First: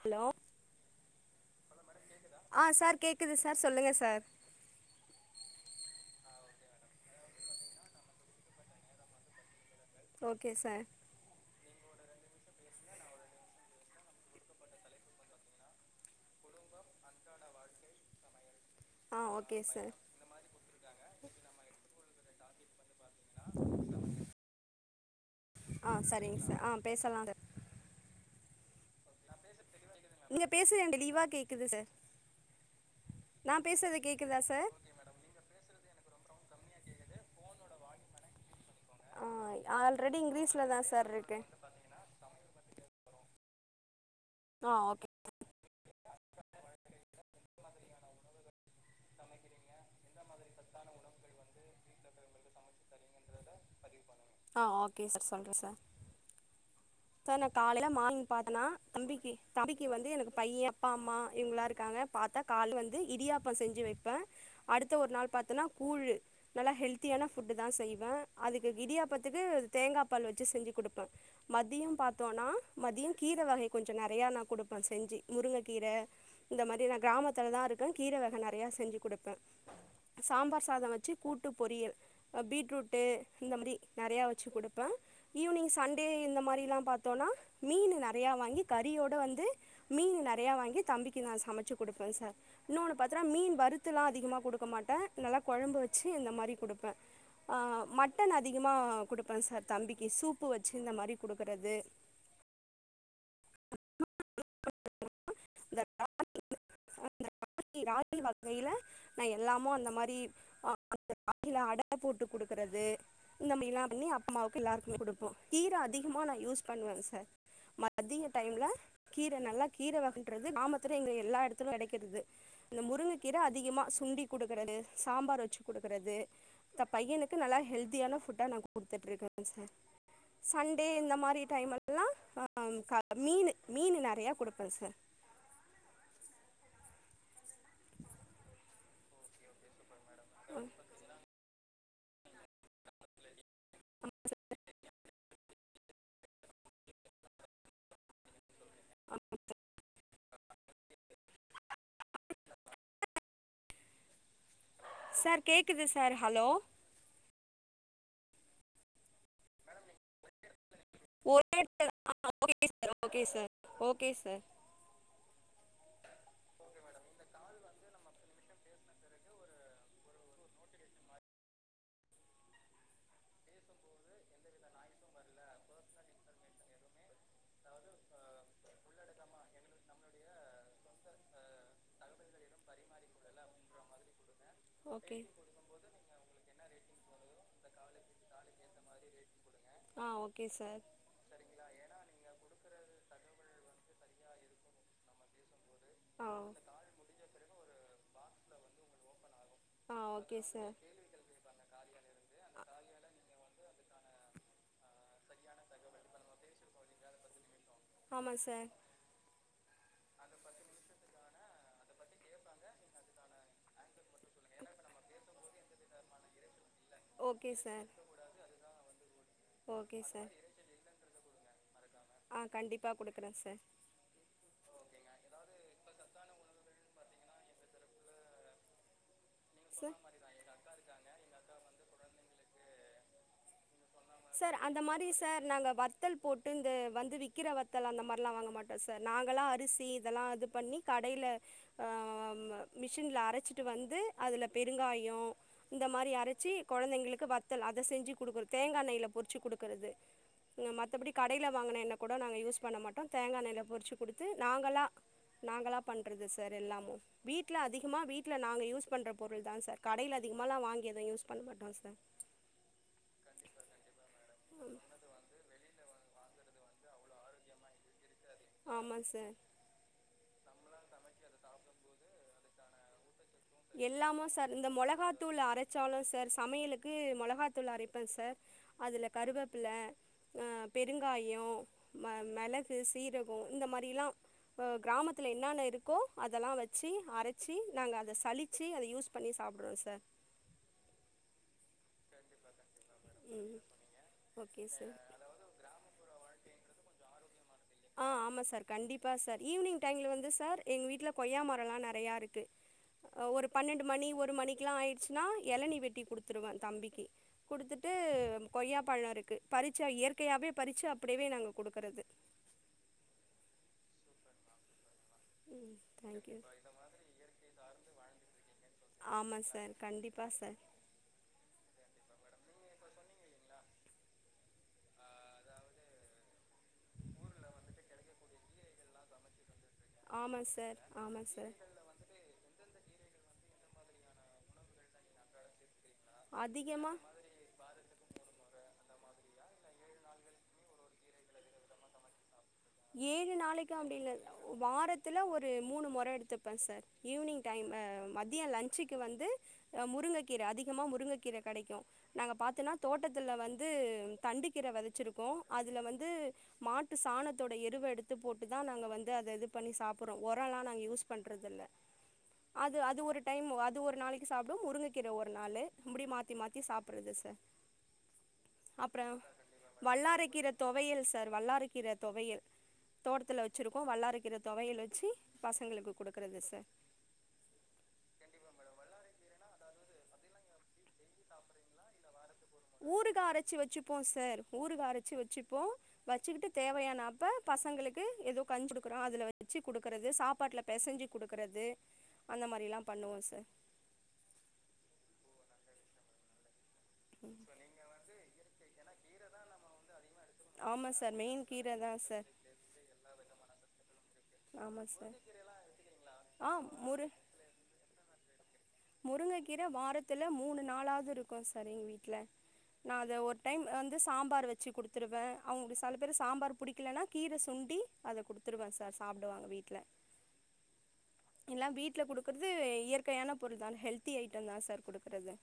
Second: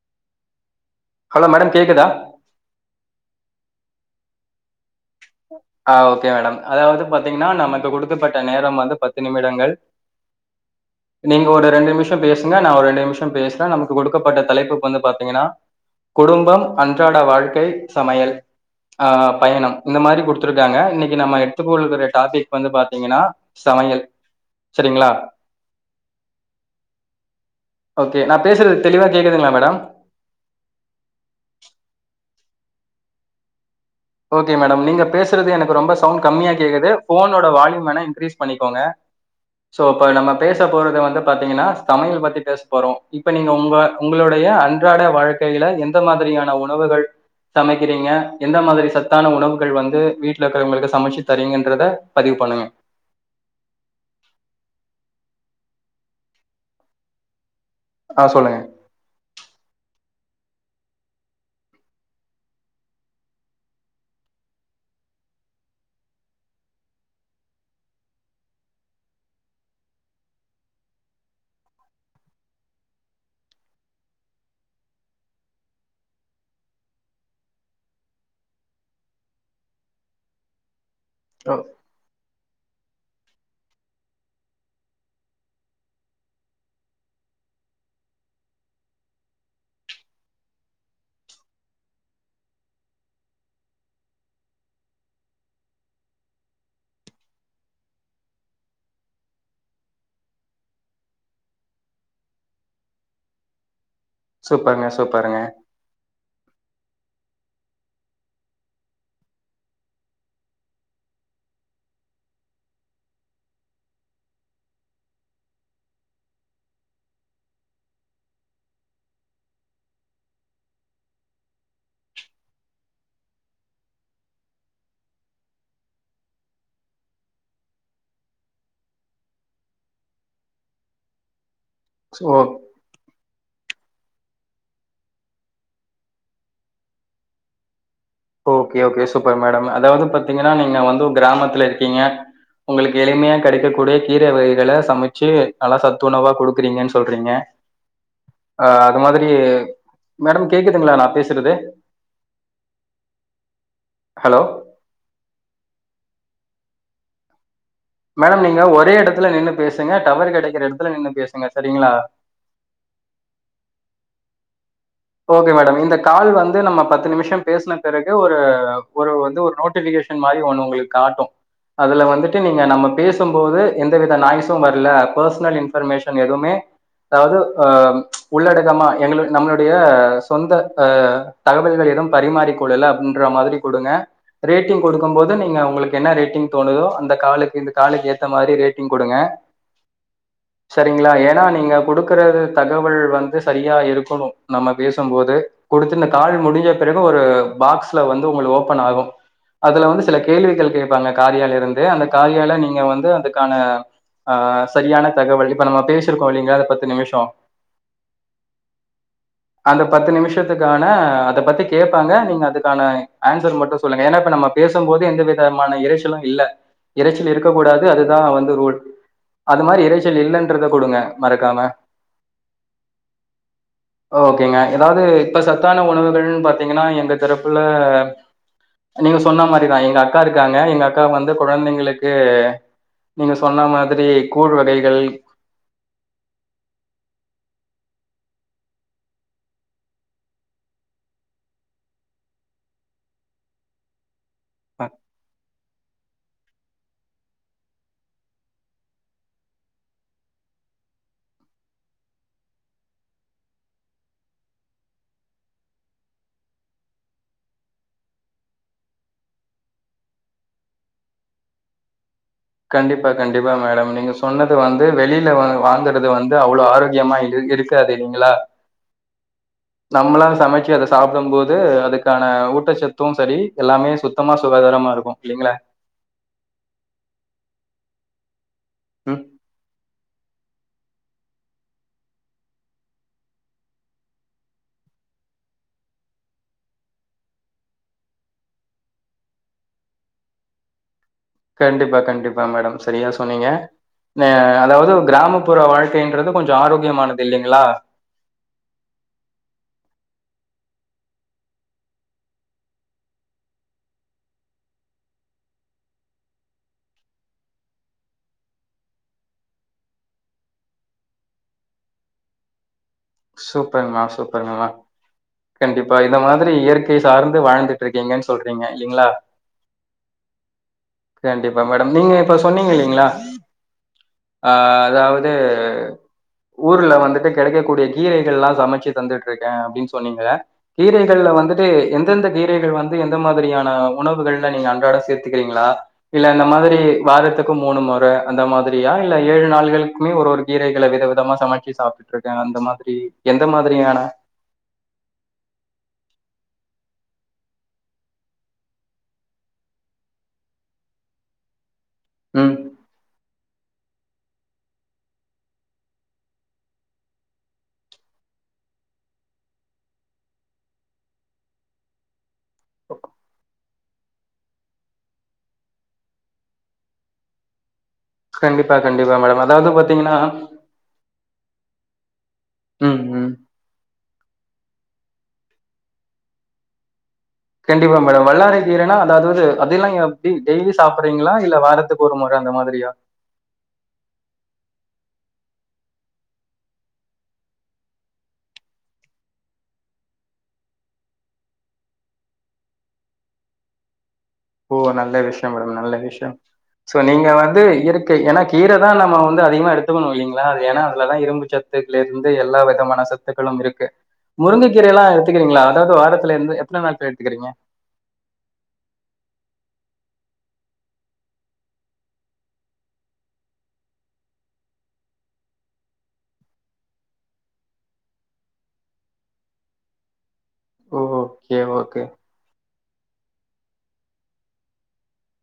Hello hello madam கேக்குதா ஆ sir கேக்குது சார் சொல்லுங்க சார் அ ஓகே மேடம் அதாவது பாத்தீங்கன்னா நமக்கு கொடுத்துப்பட்ட நேரம் வந்து பத்து நிமிடங்கள் ஓகே சார் நீங்க ஒரு ரெண்டு நிமிஷம் பேசுங்க நான் ஒரு ரெண்டு நிமிஷம் பேசறேன் நமக்கு கொடுக்கப்பட்ட தலைப்பு வந்து பாத்தீங்கன்னா குடும்பம் அன்றாட வாழ்க்கை சமையல் ஆ ஆஆ ஓகே பயணம் சார் இந்த மாரி கொடுத்துருக்காங்க இன்னைக்கு நாம எடுத்துக் கொள்ர டாபிக் வந்து பாத்தீங்கன்னா சமையல் செரிங்களா அ செரிங்க சார் அ பேசலாண்டு ஓகே நான் பேசுறது தெளிவா கேக்குதுங்களா மேடம் நீங்க பேசுறது தெளிவா கேக்குது சார் நா பேசுறது கேக்கு ஓகே மேடம் நீங்க பேசுறது எனக்கு ரொம்ப சவுண்ட் கம்மியா கேக்குது போனோட வால்யூம் வேணா இன்க்ரீஸ் பண்ணிக்கோங்க ஆ சோ இப்ப ஆல்ரெடி நம்ம பேச இங்கிலீஷ்ல தா போறது சார் வந்து இருக்கு பாத்தீங்கன்னா சமையல் பத்தி பேச போறோம் இப்ப நீங்க உங்க உங்களுடைய ஆ அன்றாட ஓகே வாழ்க்கையில எந்த மாதிரியான உணவுகள் சமக்கிறீங்க எந்த மாதிரி ச த்தான உணவுகள் வந்து வீட்ல இருக்கிறவங்களுக்கு சமைச்சு தருவீங்கன்றத பதிவு பண்ணுங்க ஆ ஓகே சார் சொல்றேன் சார் சார் நான் காலையில ஆ மார்னிங் சொல்லுங்க பாத்தேனா தம்பிக்கு தம்பிக்கு வந்து எனக்கு பையன் அப்பா அம்மா இவங்களாம் இருக்காங்க பாத்தா கால்லே வந்து இடியா ப்பம் செஞ்சு வப்பேன் அடுத்த ஒரு நாள் பாத்தேன்னா கூழ்ழு நல்லா ஹெல்த்தியான ஃபுட்டு தான் செய்வேன் அதுக்கு இடியாப்பத்துக்கு தேங்கா பால் வெச்சு செஞ்சு குடுப்பேன் மதியம் பாத்தோம்னா மதியம் கீரை வகை கொஞ்சம் நெறைய நான் கொடுப்பேன் செஞ்சு முருங்கை கீர இந்த மாரி நான் கிராமத்துல தான் இருக்கேன் கீரை வகை நெறைய செஞ்சு கொடுப்பேன் சாம்பார் சாதம் வச்சு ச்சு கூட்டு ஓ பொரியல் பீட்ரூட்டு இந்த மாரி நெறையா வச்சி குடுப்பேன் ஈவினிங் சண்டே இந்த மாரி லாம் பாத்தோம்னா மீனு நெறைய வாங்கி கறியோட வந்து மீனு நெறைய வாங்கி தம்பிக்கு நான் சமைச்சி குடுப்பேன் சார் இன்னொன்னு பாத்துரா மீன் வறுத்தலாம் அதிகமா குடுக்க மாட்டேன் நல்லா கொழம்பு வச்சி இந்த மாரி குடுப்பேன் ஆ மட்டன் அதிகமாக குடுப்பேன் சார் தம்பிக்கு சூப்பு வச்சி இந்த மாரி குடுப்பேன் க்கிறது சூப்பருங்க சூப்பருங்க [unintelligible] [unintelligible] வகயில நா எல்லாமோ அந்த மாரி ஆ அந்த காகில அட போட்டு குடுக்கறது இந்த மாரி எல்லா பண்ணி அம்மாவுக்கு எல்லாருக்குமே குடுப்போ கீர அதிகமா நா யூஸ் பண்ணுவே சார் மதிய டைம்ல கீர நல்லா கீர வகன்றது கிராமத்துல எங்க எல்லா எடத்துல கெடக்கிறது இந்த முருங்க கீர அதிகமா சுண்டி குடுக்கறது சாம்பார் வச்சி குடுக்கறது த பையனுக்கு நல்லா ஹெல்தியான ஃபுட்டா நா குடுத்துட்டு இருக்கே சார் சண் டே இந்த மாரி டைம்லலா ஓ ஆ மீனு மீனு நெறய குடுப்பேங் sir okay okay super madam அதாவது பாத்தீங்ன்னா நீங்க வந்து கிராமத்துல இருக்கீங்க ஒங்ளுக்கு எளிமையா கெடைக்க கூடிய கீர வகைகள சமச்சு நல்லா சத்துணவா குடுக்குறீங்கன்னு சொல்றீங்க அ அது மாதிரி மேடம் கேக்குதுங்ளா நா பேசுறது ஹலோ சார் கேக்குது சார் ஹலோ மேடம் நீங்க ஒரே எடத்துல நின்னு பேசுங்க டவர் கெடைக்கிற எடத்துல நின்னு பேசுங்க ஒரே இடத்துல சரிங்ளா okay sir okay sir okay madam இந்த கால் வந்து நம்ம பத்து நிமிஷோ பேசுன பெறகு ஒரு ஒரு வந்து ஒரு நோட்டிபிகேஷ னு மாறி ஒண்ணு ஒங்ளுக்கு காட்டு அதுல வந்துட்டு நீங்க நம்ம பேசுபோது எந்தவித நாய்ஸு வர்ல பர்சனல் இன் ஃபர்மேஷன் எதுமே அதாவுது அ உள்ளடக்கமா எங்ளுக்கு நம்மளு டைய சொந்த ஆ தகவல்கள் எதுவு பரிமாறிக்கொள்ளல பண்ற மாறி குடுங்க ரேட்டிங் குடுக்கு ஓகே போது நீங்க ஒங்ளுக்கு என்ன ரேட்டிங் தோணுதோ அந்த காலுக் இந்த காலுக்கு ஏத்த மாறி ரேட்டிங் குடுங்க ஆ ஓகே சார் செரிங்ளா ஏன்னா நீங்க குடுக் குற தகவல் வந்து சரியா இருக்கணு நம்ம பேசுபோது கொடுத்து இந்த ஆ கால் முடிஞ்ச பிறகு ஒரு பாக்ஸ்ல வந்து ஒங்ளு ஓபன் ஆகு அதுல ஆ வந்து சில ஓகே சார் கேள்விகள் கேப்பாங்க காரியால இருந்து அந்த காரியால நீங்க வந்து அதுக்கான ஆ சரியான தகவல் இப்ப நம்ம பேசிருக்கோ இல்லைங்ளா இந்த பத்து நிமிஷோ ஆமா சார் அந்த பத்து நிமிஷத்துக்கான அத பத்தி கேப்பாங்க நீங்க அதுக்கான ஆன்சர் மட்டு சொல்லுங்க ஏன்னா இப்ப நம்ம பேசுபோது எந்த விதமான இரைச்சலு இல்ல இரைச்சல் இருக்க ஓகே கூடாது சார் அதுதா வந்து ரூல் அது மாறி ஓகே இரைச்சல் சார் இல்லன்றத குடுங்க மறக்காம ஆ கண்டிப்பா குடுக்குறே சார் ஓகேங்க ஏதாவுது இப்ப சத்தான உணவுகள்ன்னு பாத்தீங்ன்னா எங்க தரப்புல நீங்க சொன்ன மாறிதா எங்க அக்கா இருக்காங்க எங்க அக்கா வந்து குழந்தைங்களுக்கு நீங்க சொன்ன மாதிரி கூழ் வகைகள் நாங்க வத்தல் போட்டு இந்த வந்து விக்கிற வத்தல் அந்த மாறிலா வாங்க மாட்டோ சார் நாங்களா அரிசி இதெல்லா இது பண்ணி கடைல அ மிஷின்ல அரச்சிட்டு வந்து அதுல அ பெருங்காயோ இந்த மாறி அரச்சு கெழந்தைங்களுக்கு வத்தல் அத செஞ்சு குடுக்றது தேங்காய் எண்ணெய்லே பொறிச்சு குடுக்கறது மத்தபடி கடைல வாங்குன எண்ண கூட நாங்க யூஸ் பண்ண மாட்டோ தேங்கா எண்ணய்ல பொறிச்சு குடுத்து நாங்களா நாங்களா பண்றது சார் எல்லாமு வீட்ல அதிகமா வீட்ல நாங்க யூஸ் பண்ற பொருள் தா சார் கடைல அதிகமலா வாங்கி எதுவு யூஸ் பண்ண மாட்டோ சார் கண்டிப்பா கண்டிப்பா மேடம் நீங்க சொன்னது வந்து வெளில வாங் வாங்குறது வந்து அவ்ளோ ஆரோகியமா இரு இருக்காது நீங்களா ஆமாம் சார் நம்மளா சமச்சு அத சாப்புடு போது அதுக்கான ஊட்டச்சத்து சரி எல்லாமே எல்லாமோ சுத்தமா சார் இந்த சுகாதாரமா இருக்கும் மொளகாத்தூள் இல்லைங்களா? அரச் சாலு சார் சமையலுக்கு மெளகாத்தூள் அரைப்பே சார் அதுல ம். கருவேப்புல அ பெருங்காயோ ம மெளகு சீரகோ இந்த மாறிலா அ கிராமத்தில என்னென்ன இருக்கோ அதெல்லா வச்சு அரச்சி நாங்க அத கழிச்சு அதை யூஸ் பண்ணி சாப்ட்றோம் சார் கண்டிப்பா கண்டிப்பா மேடம் சரியா சொன்னீங்க ஓகே சார் அதாவது கிராம ப்புற வாழ்கைன்றது கொஞ்சோ ஆரோக்கியமானது இல்லைங்களா ஆ ஆமா சார் கண்டிப்பா சார் ஈவ்னிங் டைம்ல வந்து சார் எங்க வீட்ல கொய்யா மரம் எல்லாம் நெறையா இருக்கு ஒரு பன்னண்டு மணி ஒரு மணிக்லா ஆயிடுச்சுன்னா எளநீ வெட்டி கொடுத்துருவேன் தம்பிக்கு குடுத்துட்டு கொய்யா பழம் இருக்கு பறிச்சா இயற்கையாகவே பறிச்சி அப்டியவே நாங்க குடுக்கறது சூப்பர்மா சூப்பர்ங்கமா ம் கண்டிப்பா இந்த தேங்க்யூ மாதிரி இயற்கை சார்ந்து வாழ்ந்துட்டு இருக்கீங்கன்னு சொல்றீங்க இல்லீங்களா ஆமா சார் கண் ண்டிப்பா சார் கண்டிப்பா மேடம் நீங்க இப்ப சொன்னீங்க இல்லைங்களா அ அதாவது ஊர்ல வந்துட்டு கெடைக்கக்கூடி தெல்லா சமச்சு தந்துட்டு இருக்க அப்டின்னு சொன்னீங்க ஆமா சார் ஆமா கீரைகள்ல சார் வந்துட்டு எந்தெந்த கீரைகள் வந் து எந்த மாதிரியான உணவுகள் நீங்க அன்றாட சேத்துக்றீங்களா இல்ல இந்த மாதிரி அதிகமா வாரத்துக் மூணு முற அந்த மாதிரியா இல்ல ஏழு நாள்களுக்குமே ஒரு ஒரு கீரைகள வித விதமா சமச்சி சாப்ட்டுட்டு இருக்க அந்த மா ஏழு நாளைக்குன் அப்டில்ல வாரத்துல ஒரு மூணு மெற எடுத்துப்ப சார் ஈவ்னிங் டைம் அ மதிய லன்ச்சுக்கு வந்து முருங்கக்கீர அதிகமா முருங்கக்கீர கெடைக்கோ நாங்க ம். பாத்தனா தோட்டத்துல வந்து தண்டுக்கீர வதச்சிருக்கோ அதுல வந்து மாட்டு சாணத் தோட எருவ எடுத்து போட்டு தா நாங்க வந்து அத இது பண்ணி சாப்புட்றோம் ஒரலாம் நாங்க யூஸ் பண்றது இல்லை [inaudible] அது அது ஒரு டைம் அது ஒரு நாளைக் க்கி சாப்புடும் முருங்ககீர ஒரு நாளு இப்டி மாத்தி மாத்தி சாப்பறது சார் கண்டிப்பா, கண்டிப்பா அப்றம் மேடம். அதாவது பார்த்தீங்கன்னா வல்லரைகீர தொவையல் சார் வல்லாறக் கீற தொவையல் ம், ம். தோட்டத்துல வச்சிருக்கோ வல்லாறக் கீற தொவையல் வச்சி பசங்களுக்கு குடுக்கறது சார் கண்டிப்பா மேடம் வல்லரை கீரனா அதாவது அதெல்லா எப்டி டெய்லி சாப்பறீங்களா இல்ல வாரத்துக்கு ஒரு முற அந்த மாரியா ஊறுக்கா அரச்சி வச்சு போம் சார் ஊருக்கா அரச்சி வச்சுப்போ வச்சுக்கிட்டு தேவையானப்ப பசங்களுக்கு ஏதோ [unintelligible] கொடுக்குறோம் அதுல வச்சு குடுக்கறது சாப்பாட்ல பேசஞ்சி குடுக்குறது அந்த மாரிலா பண்ணுவோ சார் ஓ நல்ல விஷயம் மேடம் நல்ல விஷயம் சோ நீங்க வந்து இயற்கை ஏன்னா கீர தான் நம்ம வந்து அதிகமா எடுத்துக்கணும் இல்லைங்ளா அது ஏனா ஆமா சார் அதுலதா மெயின் இரும்புச்சத் கீர தா சத்துக்கலே சார் இருந்து எல்லா விதமான சத்துக்களும் இருக்கு ஆமா முருங்கக்கீர எல்லா சார் எத்துக்கிறீகளா அதாவது வாரத்துல ஆ இருந்து எத்தன நாள் ல எத்துக்கிறீங்க முருங்க கீர வாரத்துல மூணு நாளாவது இருக்கும் சார் எங்க வீட்ல நான் அதை ஒரு டைம் வந்து சாம்பார் வச்சு கொடுத்துருவேன் அவங்களுக்கு சில பேர் சாம்பார் பிடிக்கலன்னா கீரை சுண்டி அத கொடுத்துருவ சார் சாப்டுவாங்க வீட்ல ஓகே, எல்லாம் ஓகே. வீட்ல குடுக்குறது இயற்கையான பொருள் தான் ஹெல்தி ஐட்டம் தான் சார் குடுக்கறது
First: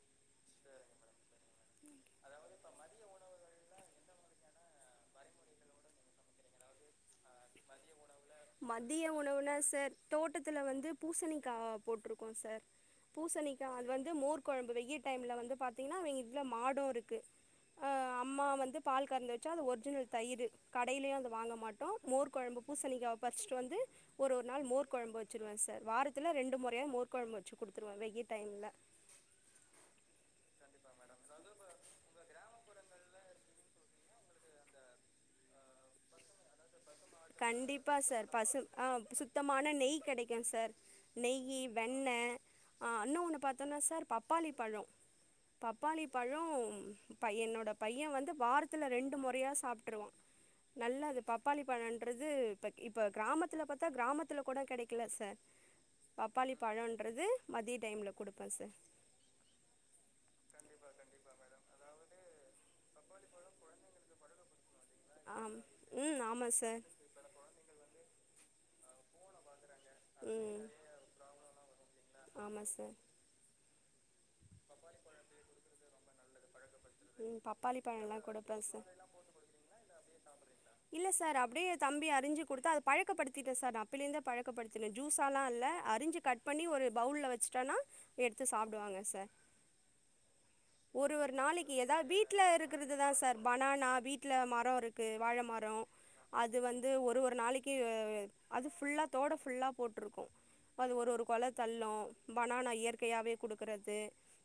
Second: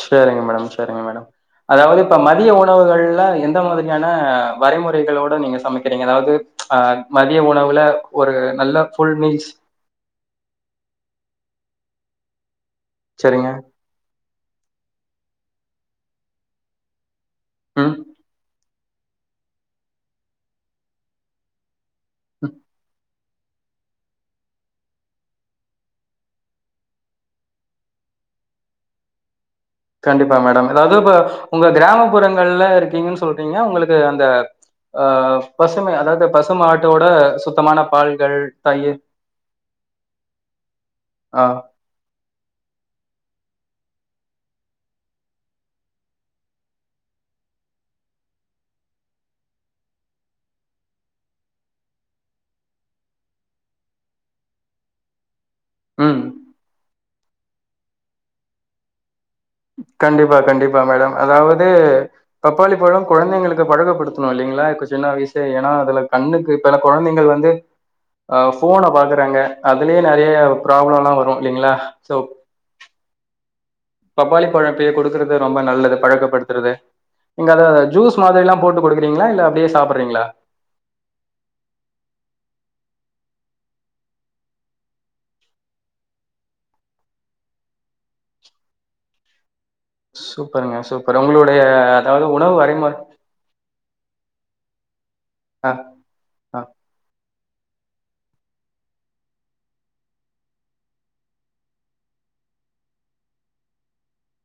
சரிங்க மேடம் சரிங்க மேடம் அதாவது இப்ப மதிய உணவுகள்ல எந்த மாதிரியான வரைமுறைகளோட நீங்க சமைக்கிறீங்க அதாவது ஆ மதிய உணவுல ஆ ஒரு நல்ல ஃபுல் மீல்ஸ் தோட்டத்துல வந்து பூசணிக்கா போட்டிருக்கோ சார் சரிங்க. பூசணிக்கா அது வந்து மோர் கொழம்பு வெய டைம்ல வந்து பாத்தீங்கன்னா அவங்க வீட்ல மாடு இருக்கு ம் அம்மா வந்து பால் கறந்து வெச்சா அது ஒரிஜினல் தயிரு கடையிலயு அது வாங்க மாட்டோ மோர் ம் கொழம்பு பூசணிக்கா பரிச்சிட்டு வந்து ஒரு ஒரு நாள் மோர் கொழம்பு வெச்சுருவே சார் வாரத்துல ரெண்டு மொறையாது மோர் கொழம்பு வெச்சு குடுத்துருவே வெய டைம்ல கண்டிப்பா மேடம் அதாவது இப்ப உங்க கிராமப்புறங்கள்ல இருக்கீங்கன்னு சொல்றீங்க உங்களுக் கு அந்த ஆ பசுமை அதாவது பசுமாட்டோட சுத்தமான கண்டிப்பா சார் பால்கள், பசு ஆ தயிர் சுத்தமான நெய் கெடைக்கு சார் ஆ நெய்யி வெண்ண ஆ இன்னு ஒன்னு பாத்தோனா சார் பப்பாளி பழோ பப்பாளி பழோ ப என்னுடைய பைய வந்து வாரத்தில ரெண்டு மொறையா சாப்ட்டுருவா நல்லது பப் பப்பாளி பழன்றது இப்ப இப்ப கிராமத்துல பாத்தா கிராமத்துல கூட கெடைக்கல சார் ம் பப்பாளி பழன்றது மதிய டைம்ல குடுப்பே சார் கண்டிப்பா கண்டிப்பா மேடம் அதாவது பப்பாளி பழம் குழந்தைங்களுக்கு பழகப்படுத்த [unintelligible] இல்லிங்களா இப்ப சின்ன வயசுலே ஆம் ஏன்னா அதுல ம் ஆமா கண்ணுக்கு இப்பெல சார் கொழந்தைகள் வந்து ஆ போன பாக்குறாங்க அதுலயே நெறைய ம் பிராப்ளம்ல்லா வரு இல்லிங்களா சோ ஆமா சார் பப்பாளி பழோ இப்பயே குடுக்கறது ரொம்ப நல்லது பழக்கப்படு து ம் நீங்க அத பப்பாளி பழல்லா ஜூஸ் மாதிரி குடுப்பே எல்லா சார் போட்டு குடுக்கறீங்களா இல்ல அப்டியே சாப்ட்றீங்களா இல்ல சார் அப்படியே தம்பி அறிஞ்சு குடுத்தா அத பழக்கப்படுத்திட்டே சார் நா அப்பல இருந்த பழக்கப்படுத்தனே ஜூஸல்லா இல்ல அறிஞ்சு கட் பண்ணி ஒரு பவுல்ல வெச்சுட்டோனா எடுத்து சாப்டுவாங்க சார் சூப்பருங்க ஒரு சூப்பர். ஒரு உங்களுடைய நாளைக்கி எதாவது அதாவது வீட்ல உணவு வரைமுறை இருக்கிறது தா சார் பனானா வீட்ல மரோ இருக்கு வாழ ஆ மரோ அது ஆ வந்து ஒரு ஒரு நாளைக் கி அது ஃபுல்லா தோட்ட ஃபுல்லா போட்டிருக்கோ அது ஒரு ஒரு கொல தள்ளு பனானா இயற்கையாகவே குடுக்கிறது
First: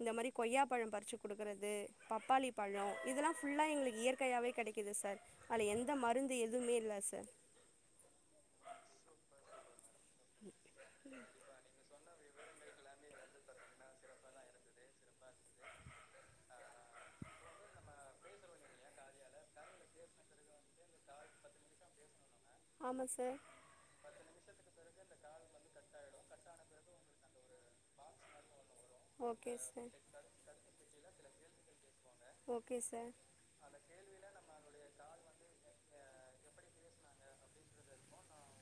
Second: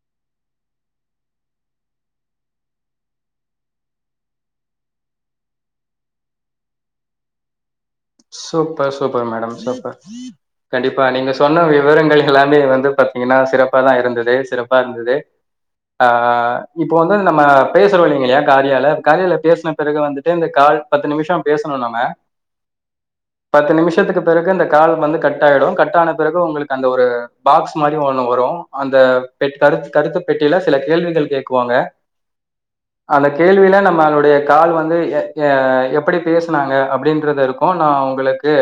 இந்த மாரி கொய்யாப்பழோ பறிச்சி குடுக்கிறது பப்பாளி பழோ இதெல்லா ஃபுல்லா எங்களுக்கு இயற்கையாகவே கெடைக்கிது சார் அதுல எந்த மருந்து எதுமே இல்ல sir super super madam super கண்டிப்பா நீங்க சொன்ன விவரங்கள் எல்லாமே வந்து பாத்தீங்கன்னா சிறப்பாதா இருந்தது சிறப்பா இருந்தது ஆ இப்போ வந்து நம்ம பேசுறோ இல்லிங்க இல்லியா காரியால காரியால பேசின பிறகு வந்துட்டு இந்த கால் பத்து நிமிஷோ பேசணு நம்ம ஆமா சார் பத்து நிமிஷத்துக்கு பிறகு இந்த கால் வந்து கட் ஆயிடு கட் ஆன பிறகு உங்களுக்கு அந்த ஒரு பாக்ஸ் மாரி ஒன்னு வரு அந்த ஓகே பெட் சார் கருத்து கருத்து பெட்டியில சில கேள்விகள் கேக்குவாங்க ஓகே சார் அந்த கேள்வியில நம்மளுடைய கால் வந்து ஆ எப்படி பேசினாங்க அப்படின்றது இருக் கு நா உங்களுக்கு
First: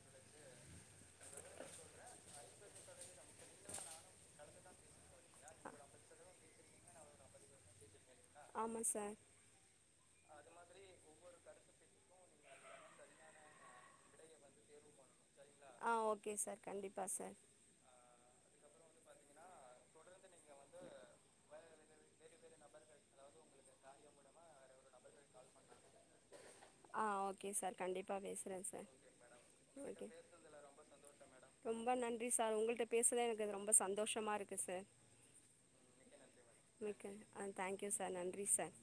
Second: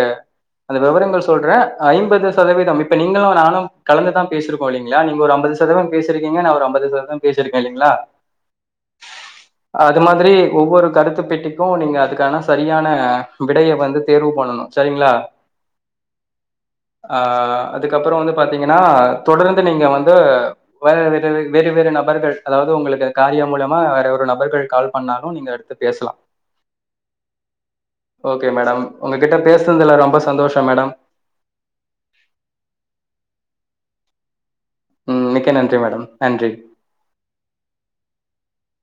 அந்த விவரங்கள் சொல்றே ஐம்பது சதவீதம் இப்ப நீங்களு நானு கலந்துதா பேசிருக் கோ இல்லீங்ளா நீங்க ஒரு ஐம்பது சதவீதோ பேசி இருக்கீங்க நா ஒரு ஐம்பது சதவீதோ பேசி இருக்கே இல்லீங்ளா ஆமா சார் அது மாதிரி ஒவ்வொரு கருத்து பெட்டிக்கு நீங்க அதுக்கான சரியான விடையை வந் து தேர்வு பண்ணணு செரிங்களா ஆ ஓகே சார் கண்டிப்பா சார் அதுக்கப்பறோ வந்து பாத்தீங்கன்னா தொடர்ந்து நீங்க வந்து வேற வேறு வே வேறு வேறு நபர்கள் அதாவது உங்களுக்கு காரியா மூலமா வேற ஒரு நபர்கள் கால் பண்ணாலு நீங்க எடுத்து பேசலா ஆ ஓகே சார் கண்டிப்பா ஓகே பேசுறே மேடம் சார் உங்ககிட்ட பேசுன்தல ஓகே ரொம்ப சந்தோஷம் மேடம் ரொம்ப நன்றி சார் உங்கள்ட்ட பேசுத எனக்கு அது ரொம்ப சந்தோஷமா இருக்கு சார் ம் மிக்க நன்றி மேடம் நன்றி மிக்க ஆ தேங்க்யூ சார் நன்றி சார்